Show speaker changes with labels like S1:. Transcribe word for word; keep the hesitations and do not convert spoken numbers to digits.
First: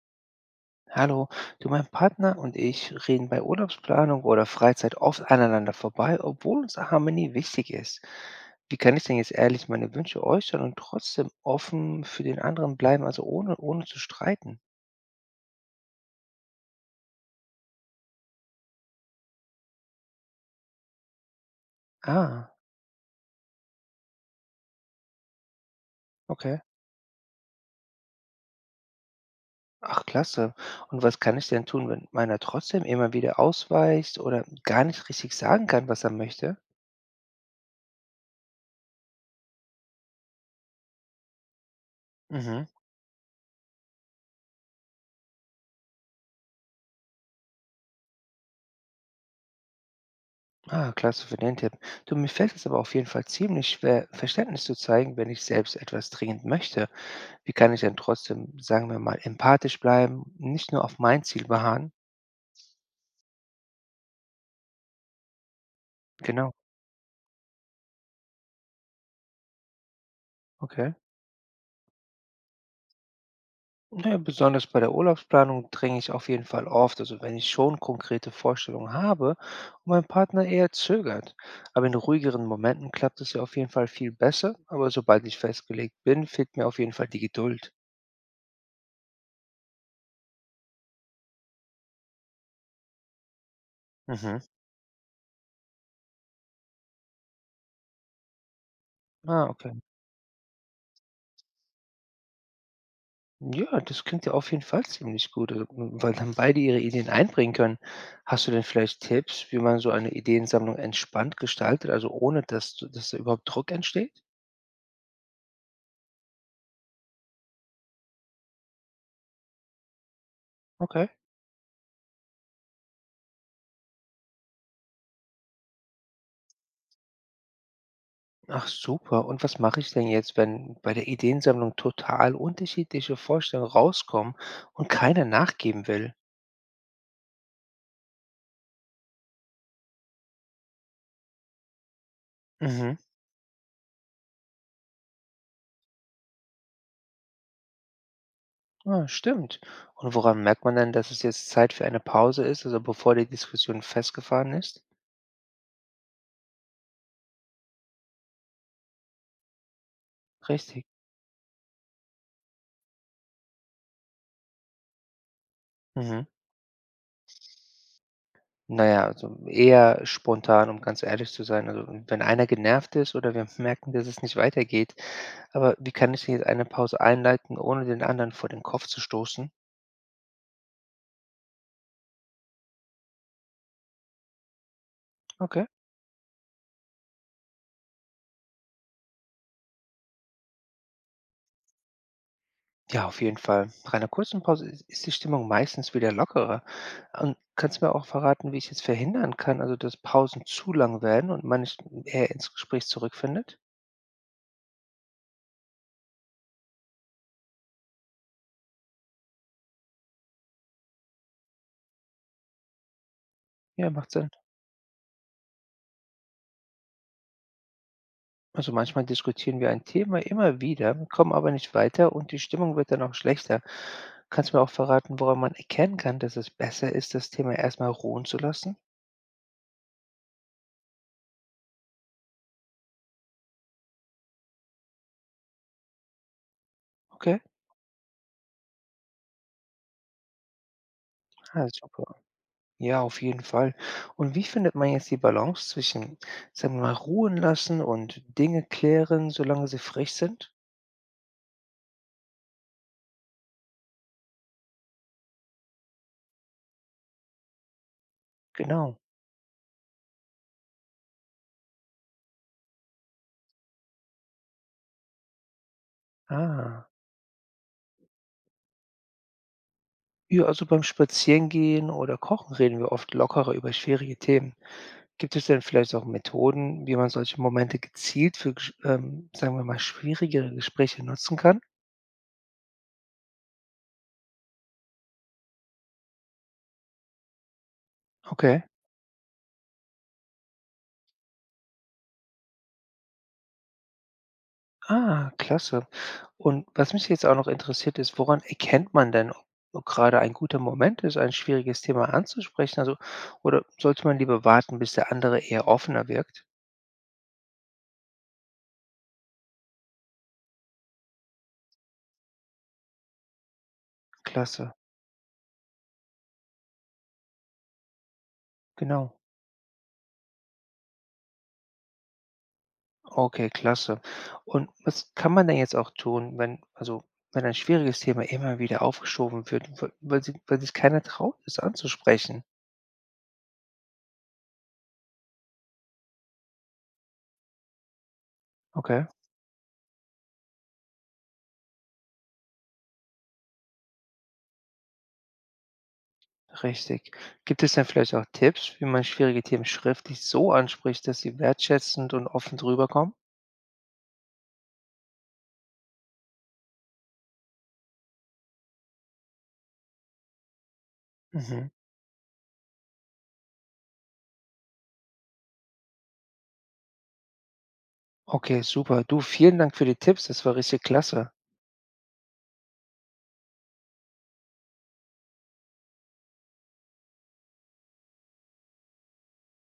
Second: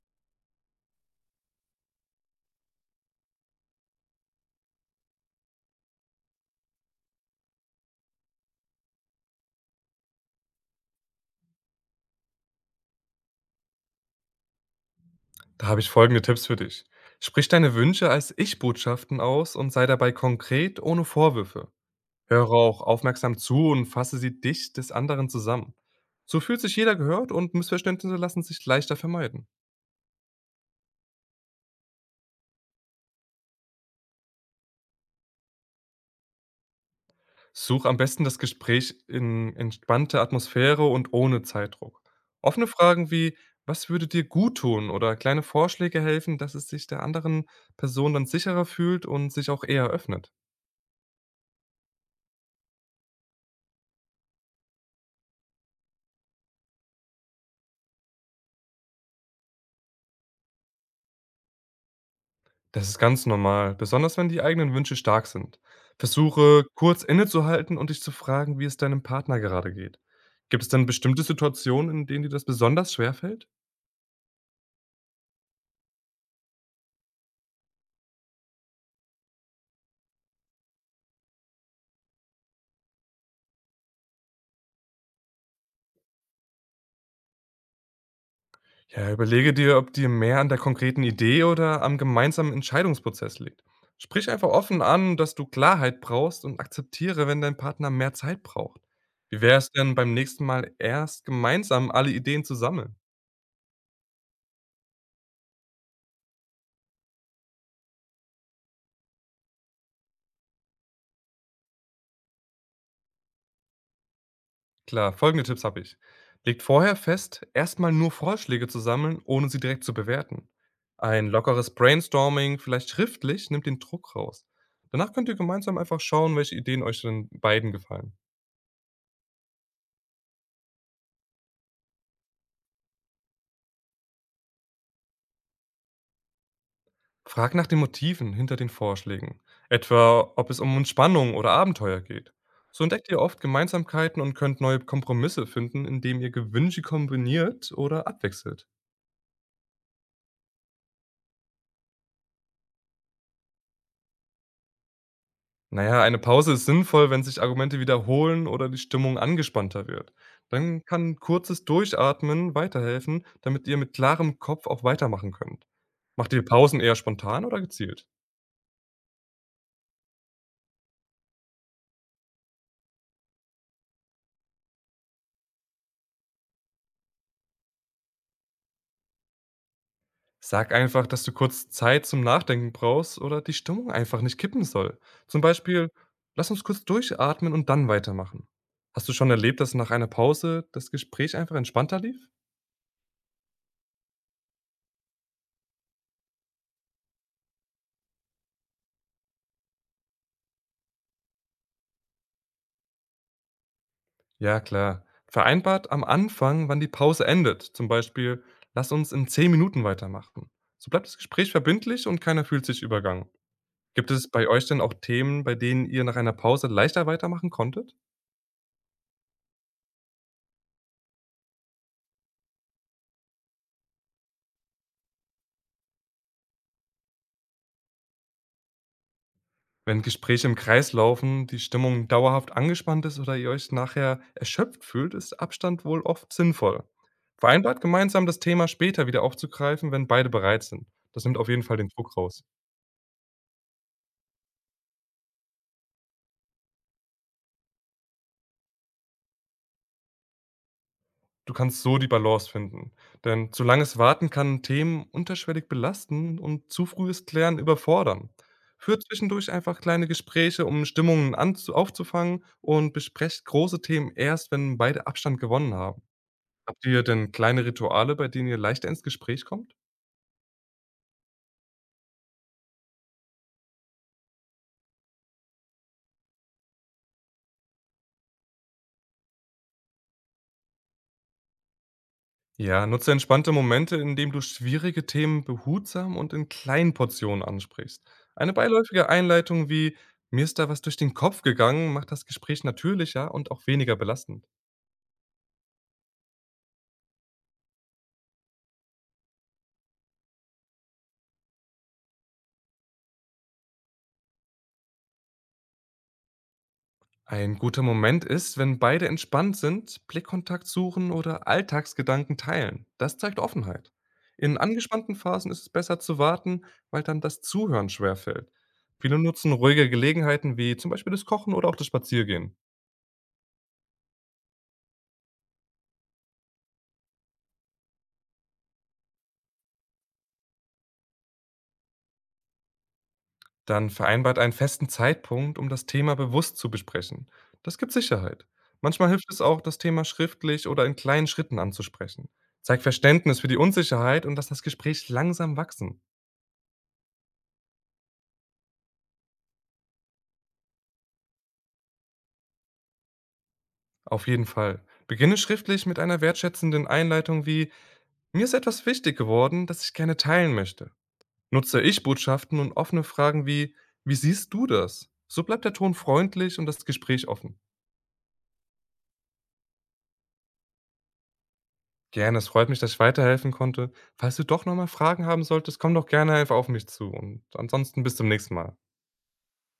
S1: Hallo, du, mein Partner und ich reden bei Urlaubsplanung oder Freizeit oft aneinander vorbei, obwohl uns Harmonie wichtig ist. Wie kann ich denn jetzt ehrlich meine Wünsche äußern und trotzdem offen für den anderen bleiben, also ohne, ohne zu streiten?
S2: Da habe ich folgende Tipps für dich. Sprich deine Wünsche als Ich-Botschaften aus und sei dabei konkret ohne Vorwürfe. Höre
S1: Ah,
S2: auch aufmerksam zu und fasse sie dich des anderen zusammen. So fühlt
S1: okay.
S2: sich jeder gehört und Missverständnisse lassen sich leichter vermeiden.
S1: Ach, klasse. Und was kann ich denn tun, wenn meiner trotzdem immer wieder ausweicht oder gar nicht richtig sagen kann, was er möchte?
S2: Such am besten das Gespräch in entspannter Atmosphäre und ohne Zeitdruck.
S1: Mhm.
S2: Offene Fragen wie, was würde dir gut tun oder kleine Vorschläge helfen, dass es sich der anderen Person dann sicherer fühlt und sich auch eher öffnet.
S1: Ah, klasse für den Tipp. Du, mir fällt es aber auf jeden Fall ziemlich schwer, Verständnis zu zeigen, wenn ich selbst etwas dringend möchte. Wie kann ich denn trotzdem, sagen wir mal, empathisch bleiben, nicht nur auf mein Ziel beharren?
S2: Das ist ganz normal, besonders wenn die eigenen Wünsche stark sind.
S1: Genau,
S2: Versuche kurz innezuhalten und dich zu fragen, wie es deinem Partner gerade geht. Gibt es denn
S1: okay.
S2: bestimmte Situationen, in denen dir das besonders schwer fällt?
S1: Naja, besonders bei der Urlaubsplanung dränge ich auf jeden Fall oft, also wenn ich schon konkrete Vorstellungen habe und mein Partner eher zögert. Aber in ruhigeren Momenten klappt es ja auf jeden Fall viel besser, aber sobald ich festgelegt bin, fehlt mir auf jeden Fall die Geduld.
S2: Ja, überlege dir, ob dir mehr an der konkreten Idee oder am gemeinsamen Entscheidungsprozess liegt. Sprich
S1: Mhm.
S2: einfach offen an, dass du Klarheit brauchst und akzeptiere, wenn dein Partner mehr Zeit braucht. Wie
S1: Ah,
S2: wäre
S1: okay.
S2: es denn beim nächsten Mal erst gemeinsam alle Ideen zu sammeln?
S1: Ja, das klingt ja auf jeden Fall ziemlich gut, also, hm, weil dann beide ihre Ideen einbringen können. Hast du denn vielleicht Tipps, wie man so eine Ideensammlung entspannt gestaltet, also ohne dass du dass da überhaupt Druck entsteht?
S2: Klar, folgende Tipps habe ich. Legt vorher fest, erstmal nur Vorschläge zu sammeln, ohne sie direkt zu bewerten.
S1: Okay.
S2: Ein lockeres Brainstorming, vielleicht schriftlich, nimmt den Druck raus. Danach könnt ihr gemeinsam einfach schauen, welche Ideen euch denn beiden gefallen.
S1: Ach super. Und was mache ich denn jetzt, wenn bei der Ideensammlung total unterschiedliche Vorstellungen rauskommen und keiner nachgeben will?
S2: Frag nach den Motiven hinter den Vorschlägen, etwa ob es um Spannung oder Abenteuer geht. So
S1: Mhm.
S2: entdeckt ihr oft Gemeinsamkeiten und könnt neue Kompromisse finden, indem ihr Gewünsche kombiniert oder abwechselt.
S1: Ah, stimmt. Und woran merkt man denn, dass es jetzt Zeit für eine Pause ist, also bevor die Diskussion festgefahren ist?
S2: Na ja, eine Pause ist sinnvoll, wenn sich Argumente wiederholen oder die Stimmung angespannter wird. Dann
S1: Richtig.
S2: kann kurzes Durchatmen weiterhelfen, damit ihr mit klarem Kopf auch weitermachen könnt.
S1: Mhm.
S2: Macht ihr Pausen eher spontan oder gezielt?
S1: Na ja, also eher spontan, um ganz ehrlich zu sein. Also, wenn einer genervt ist oder wir merken, dass es nicht weitergeht. Aber wie kann ich denn jetzt eine Pause einleiten, ohne den anderen vor den Kopf zu stoßen?
S2: Sag einfach, dass du kurz Zeit zum Nachdenken brauchst oder die Stimmung einfach nicht kippen soll. Zum
S1: Okay.
S2: Beispiel, lass uns kurz durchatmen und dann weitermachen. Hast du schon erlebt, dass nach einer Pause das Gespräch einfach entspannter lief?
S1: Ja, auf jeden Fall. Nach einer kurzen Pause is ist die Stimmung meistens wieder lockerer. Und kannst du mir auch verraten, wie ich jetzt verhindern kann, also dass Pausen zu lang werden und man nicht eher ins Gespräch zurückfindet?
S2: Ja, klar. Vereinbart am Anfang, wann die Pause endet. Zum Beispiel, lass uns in zehn Minuten weitermachen. So bleibt das Gespräch verbindlich und keiner fühlt sich übergangen.
S1: Ja,
S2: Gibt
S1: macht Sinn.
S2: es bei euch denn auch Themen, bei denen ihr nach einer Pause leichter weitermachen konntet?
S1: Also manchmal diskutieren wir ein Thema immer wieder, kommen aber nicht weiter und die Stimmung wird dann auch schlechter. Kannst du mir auch verraten, woran man erkennen kann, dass es besser ist, das Thema erstmal ruhen zu lassen?
S2: Wenn Gespräche im Kreis laufen, die Stimmung dauerhaft angespannt ist oder ihr euch nachher erschöpft fühlt, ist Abstand wohl oft sinnvoll.
S1: Okay,
S2: Vereinbart gemeinsam das Thema später wieder aufzugreifen, wenn beide bereit sind. Das nimmt auf jeden
S1: ah,
S2: Fall den
S1: super.
S2: Druck raus.
S1: Ja, auf jeden Fall. Und wie findet man jetzt die Balance zwischen, sagen wir mal, ruhen lassen und Dinge klären, solange sie frisch sind?
S2: Du kannst so die Balance finden. Denn zu langes Warten kann Themen unterschwellig belasten und zu frühes Klären überfordern.
S1: Genau.
S2: Führt zwischendurch einfach kleine Gespräche, um Stimmungen anzu aufzufangen und besprecht große Themen erst, wenn beide Abstand gewonnen haben. Habt
S1: Ah.
S2: ihr denn kleine Rituale, bei denen ihr leichter ins Gespräch kommt?
S1: Ja, also beim Spazierengehen oder Kochen reden wir oft lockerer über schwierige Themen. Gibt es denn vielleicht auch Methoden, wie man solche Momente gezielt für gesch ähm, sagen wir mal, schwierigere Gespräche nutzen kann?
S2: Ja, nutze entspannte Momente, indem du schwierige Themen behutsam und in kleinen Portionen ansprichst. Eine
S1: Okay.
S2: beiläufige Einleitung wie „Mir ist da was durch den Kopf gegangen“ macht das Gespräch natürlicher und auch weniger belastend.
S1: Ah, klasse. Und was mich jetzt auch noch interessiert ist, woran erkennt man denn, ob ob gerade ein guter Moment ist, ein schwieriges Thema anzusprechen? Also, oder sollte man lieber warten, bis der andere eher offener wirkt?
S2: Ein guter Moment ist, wenn beide entspannt sind, Blickkontakt suchen oder Alltagsgedanken teilen. Das zeigt Offenheit. In
S1: Klasse,
S2: angespannten Phasen ist es besser zu warten, weil dann das Zuhören schwerfällt.
S1: genau.
S2: Viele nutzen ruhige Gelegenheiten wie zum Beispiel das Kochen oder auch das Spaziergehen.
S1: Okay, klasse. Und was kann man denn jetzt auch tun, wenn, also, wenn ein schwieriges Thema immer wieder aufgeschoben wird, weil weil sich weil sich keiner traut, es anzusprechen?
S2: Dann vereinbart einen festen Zeitpunkt, um das Thema bewusst zu besprechen. Das gibt Sicherheit.
S1: Okay,
S2: Manchmal hilft es auch, das Thema schriftlich oder in kleinen Schritten anzusprechen. Zeig Verständnis für die Unsicherheit und lass das Gespräch langsam wachsen.
S1: richtig. Gibt es denn vielleicht auch Tipps, wie man schwierige Themen schriftlich so anspricht, dass sie wertschätzend und offen drüber kommen?
S2: Auf jeden Fall. Beginne schriftlich mit einer wertschätzenden Einleitung wie „Mir ist etwas wichtig geworden, das ich gerne teilen möchte“.
S1: Mhm.
S2: Nutze Ich-Botschaften und offene Fragen wie „Wie siehst du das?“ So bleibt der Ton freundlich und das Gespräch offen.
S1: Okay, super. Du, vielen Dank für die Tipps. Das war richtig klasse.
S2: Gerne, es freut mich, dass ich weiterhelfen konnte. Falls du doch noch mal Fragen haben solltest, komm doch gerne einfach auf mich zu und ansonsten bis zum nächsten Mal.